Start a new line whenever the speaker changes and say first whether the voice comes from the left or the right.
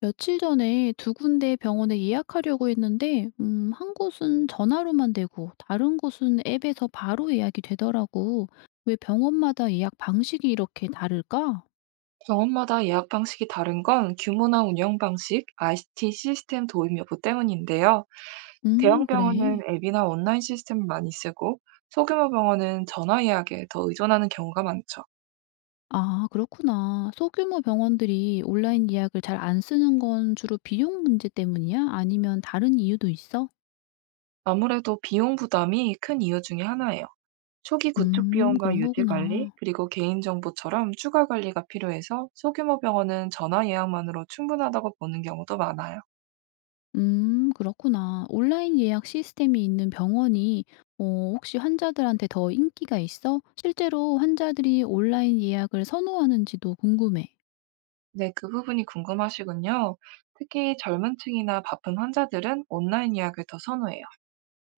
left: 며칠 전에 두 군데 병원에 예약하려고 했는데, 한 곳은 전화로만 되고, 다른 곳은 앱에서 바로 예약이 되더라고. 왜 병원마다 예약 방식이 이렇게 다를까?
right: 병원마다 예약 방식이 다른 건 규모나 운영 방식, IT 시스템 도입 여부 때문인데요. 대형
left: 그래.
right: 병원은 앱이나 온라인 시스템을 많이 쓰고 소규모 병원은 전화 예약에 더 의존하는 경우가 많죠.
left: 아, 그렇구나. 소규모 병원들이 온라인 예약을 잘 안 쓰는 건 주로 비용 문제 때문이야? 아니면 다른 이유도 있어?
right: 아무래도 비용 부담이 큰 이유 중에 하나예요. 초기 구축 비용과
left: 그런
right: 유지 관리,
left: 거구나.
right: 그리고 개인정보처럼 추가 관리가 필요해서 소규모 병원은 전화 예약만으로 충분하다고 보는 경우도 많아요.
left: 그렇구나. 온라인 예약 시스템이 있는 병원이 혹시 환자들한테 더 인기가 있어? 실제로 환자들이 온라인 예약을 선호하는지도 궁금해.
right: 네, 그 부분이 궁금하시군요. 특히 젊은 층이나 바쁜 환자들은 온라인 예약을 더 선호해요.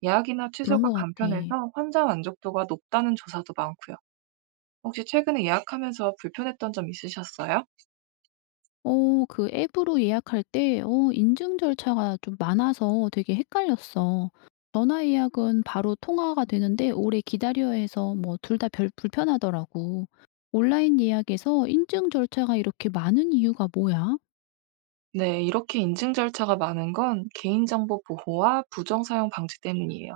right: 예약이나
left: 그런
right: 취소가
left: 것 같아.
right: 간편해서 환자 만족도가 높다는 조사도 많고요. 혹시 최근에 예약하면서 불편했던 점 있으셨어요?
left: 그 앱으로 예약할 때 인증 절차가 좀 많아서 되게 헷갈렸어. 전화 예약은 바로 통화가 되는데 오래 기다려야 해서 뭐 둘 다 별 불편하더라고. 온라인 예약에서 인증 절차가 이렇게 많은 이유가 뭐야?
right: 네, 이렇게 인증 절차가 많은 건 개인정보 보호와 부정 사용 방지 때문이에요.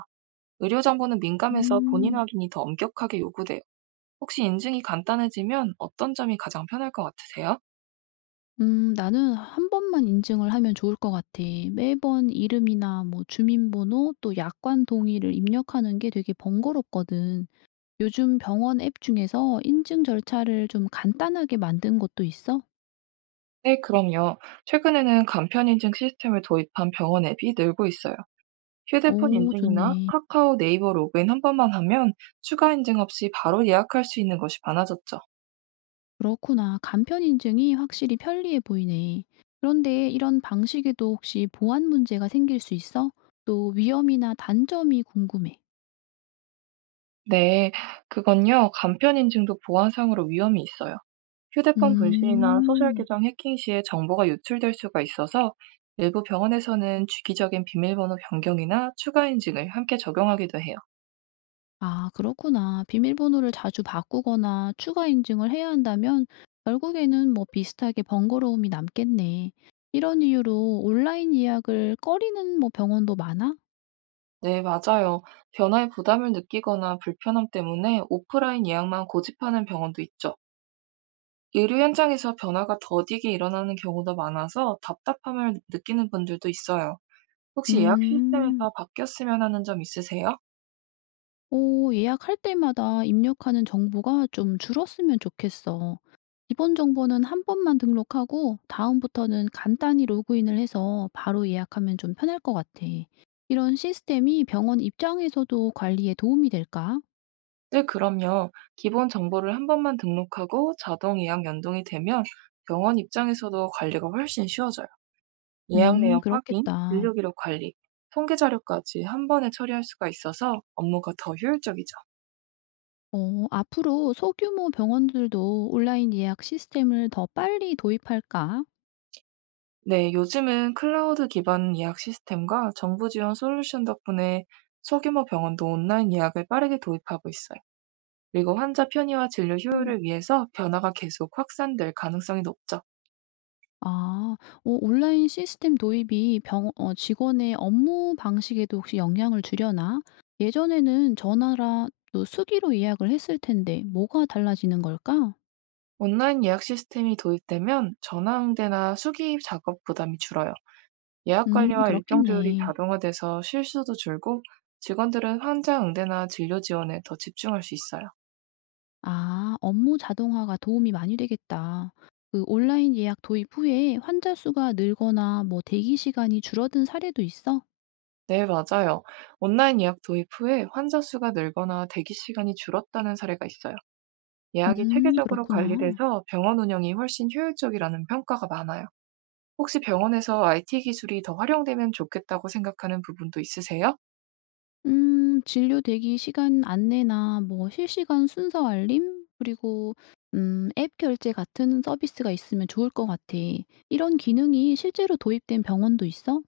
right: 의료정보는 민감해서 본인
left: 음.
right: 확인이 더 엄격하게 요구돼요. 혹시 인증이 간단해지면 어떤 점이 가장 편할 것 같으세요?
left: 나는 한 번만 인증을 하면 좋을 것 같아. 매번 이름이나 뭐 주민번호 또 약관 동의를 입력하는 게 되게 번거롭거든. 요즘 병원 앱 중에서 인증 절차를 좀 간단하게 만든 것도 있어?
right: 네, 그럼요. 최근에는 간편 인증 시스템을 도입한 병원 앱이 늘고 있어요. 휴대폰
left: 오
right: 인증이나
left: 좋네.
right: 카카오 네이버 로그인 한 번만 하면 추가 인증 없이 바로 예약할 수 있는 것이 많아졌죠.
left: 그렇구나. 간편 인증이 확실히 편리해 보이네. 그런데 이런 방식에도 혹시 보안 문제가 생길 수 있어? 또 위험이나 단점이 궁금해.
right: 네, 그건요. 간편 인증도 보안상으로 위험이 있어요. 휴대폰 분실이나 소셜
left: 음.
right: 계정 해킹 시에 정보가 유출될 수가 있어서 일부 병원에서는 주기적인 비밀번호 변경이나 추가 인증을 함께 적용하기도 해요.
left: 아, 그렇구나. 비밀번호를 자주 바꾸거나 추가 인증을 해야 한다면 결국에는 뭐 비슷하게 번거로움이 남겠네. 이런 이유로 온라인 예약을 꺼리는 뭐 병원도 많아?
right: 네, 맞아요. 변화에 부담을 느끼거나 불편함 때문에 오프라인 예약만 고집하는 병원도 있죠. 의료 현장에서 변화가 더디게 일어나는 경우도 많아서 답답함을 느끼는 분들도 있어요. 혹시 예약
left: 음,
right: 시스템에서 바뀌었으면 하는 점 있으세요?
left: 오, 예약할 때마다 입력하는 정보가 좀 줄었으면 좋겠어. 기본 정보는 한 번만 등록하고 다음부터는 간단히 로그인을 해서 바로 예약하면 좀 편할 것 같아. 이런 시스템이 병원 입장에서도 관리에 도움이 될까?
right: 네, 그럼요. 기본 정보를 한 번만 등록하고 자동 예약 연동이 되면 병원 입장에서도 관리가 훨씬 쉬워져요. 예약 내역 확인,
left: 그렇겠다.
right: 진료 기록 관리, 통계 자료까지 한 번에 처리할 수가 있어서 업무가 더 효율적이죠.
left: 어, 앞으로 소규모 병원들도 온라인 예약 시스템을 더 빨리 도입할까?
right: 네, 요즘은 클라우드 기반 예약 시스템과 정부 지원 솔루션 덕분에 소규모 병원도 온라인 예약을 빠르게 도입하고 있어요. 그리고 환자 편의와 진료
left: 음.
right: 효율을 위해서 변화가 계속 확산될 가능성이 높죠.
left: 아, 온라인 시스템 도입이 직원의 업무 방식에도 혹시 영향을 주려나? 예전에는 전화라 또 수기로 예약을 했을 텐데 뭐가 달라지는 걸까?
right: 온라인 예약 시스템이 도입되면 전화 응대나 수기 작업 부담이 줄어요. 예약 관리와 일정 조율이
left: 그렇겠네.
right: 자동화돼서 실수도 줄고 직원들은 환자 응대나 진료 지원에 더 집중할 수 있어요.
left: 아, 업무 자동화가 도움이 많이 되겠다. 그 온라인 예약 도입 후에 환자 수가 늘거나 뭐 대기 시간이 줄어든 사례도 있어?
right: 네, 맞아요. 온라인 예약 도입 후에 환자 수가 늘거나 대기 시간이 줄었다는 사례가 있어요. 예약이 체계적으로
left: 그렇구나.
right: 관리돼서 병원 운영이 훨씬 효율적이라는 평가가 많아요. 혹시 병원에서 IT 기술이 더 활용되면 좋겠다고 생각하는 부분도 있으세요?
left: 진료 대기 시간 안내나 뭐 실시간 순서 알림, 그리고 앱 결제 같은 서비스가 있으면 좋을 것 같아. 이런 기능이 실제로 도입된 병원도 있어?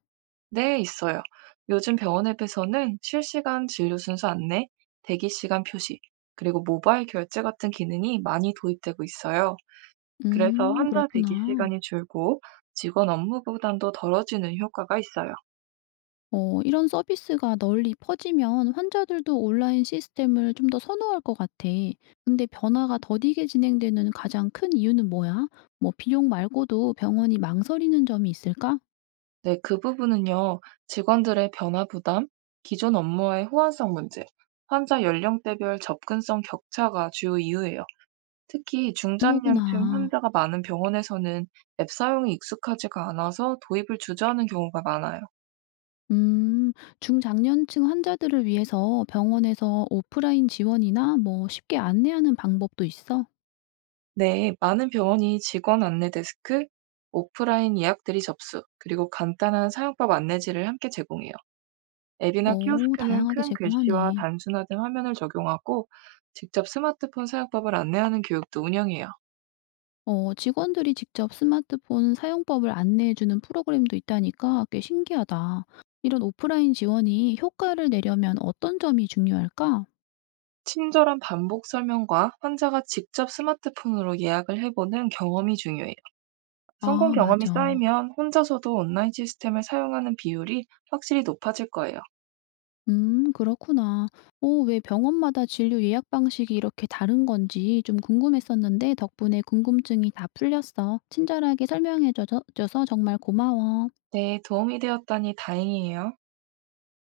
right: 네, 있어요. 요즘 병원 앱에서는 실시간 진료 순서 안내, 대기 시간 표시, 그리고 모바일 결제 같은 기능이 많이 도입되고 있어요. 그래서 환자 대기
left: 그렇구나.
right: 시간이 줄고 직원 업무 부담도 덜어지는 효과가 있어요.
left: 어, 이런 서비스가 널리 퍼지면 환자들도 온라인 시스템을 좀 더 선호할 것 같아. 근데 변화가 더디게 진행되는 가장 큰 이유는 뭐야? 뭐 비용 말고도 병원이 망설이는 점이 있을까?
right: 네, 그 부분은요, 직원들의 변화 부담, 기존 업무와의 호환성 문제, 환자 연령대별 접근성 격차가 주요 이유예요. 특히
left: 그런
right: 중장년층
left: 거구나.
right: 환자가 많은 병원에서는 앱 사용이 익숙하지가 않아서 도입을 주저하는 경우가 많아요.
left: 음, 중장년층 환자들을 위해서 병원에서 오프라인 지원이나 뭐 쉽게 안내하는 방법도 있어?
right: 네, 많은 병원이 직원 안내 데스크, 오프라인 예약 들이 접수, 그리고 간단한 사용법 안내지를 함께 제공해요. 앱이나
left: 오,
right: 키오스크는
left: 다양하게
right: 큰 글씨와
left: 제공하네.
right: 단순화된 화면을 적용하고 직접 스마트폰 사용법을 안내하는 교육도 운영해요.
left: 어 직원들이 직접 스마트폰 사용법을 안내해 주는 프로그램도 있다니까 꽤 신기하다. 이런 오프라인 지원이 효과를 내려면 어떤 점이 중요할까?
right: 친절한 반복 설명과 환자가 직접 스마트폰으로 예약을 해보는 경험이 중요해요. 성공
left: 아,
right: 경험이
left: 맞아.
right: 쌓이면 혼자서도 온라인 시스템을 사용하는 비율이 확실히 높아질 거예요.
left: 그렇구나. 오, 왜 병원마다 진료 예약 방식이 이렇게 다른 건지 좀 궁금했었는데 덕분에 궁금증이 다 풀렸어. 친절하게 설명해 줘서 정말 고마워.
right: 네, 도움이 되었다니 다행이에요.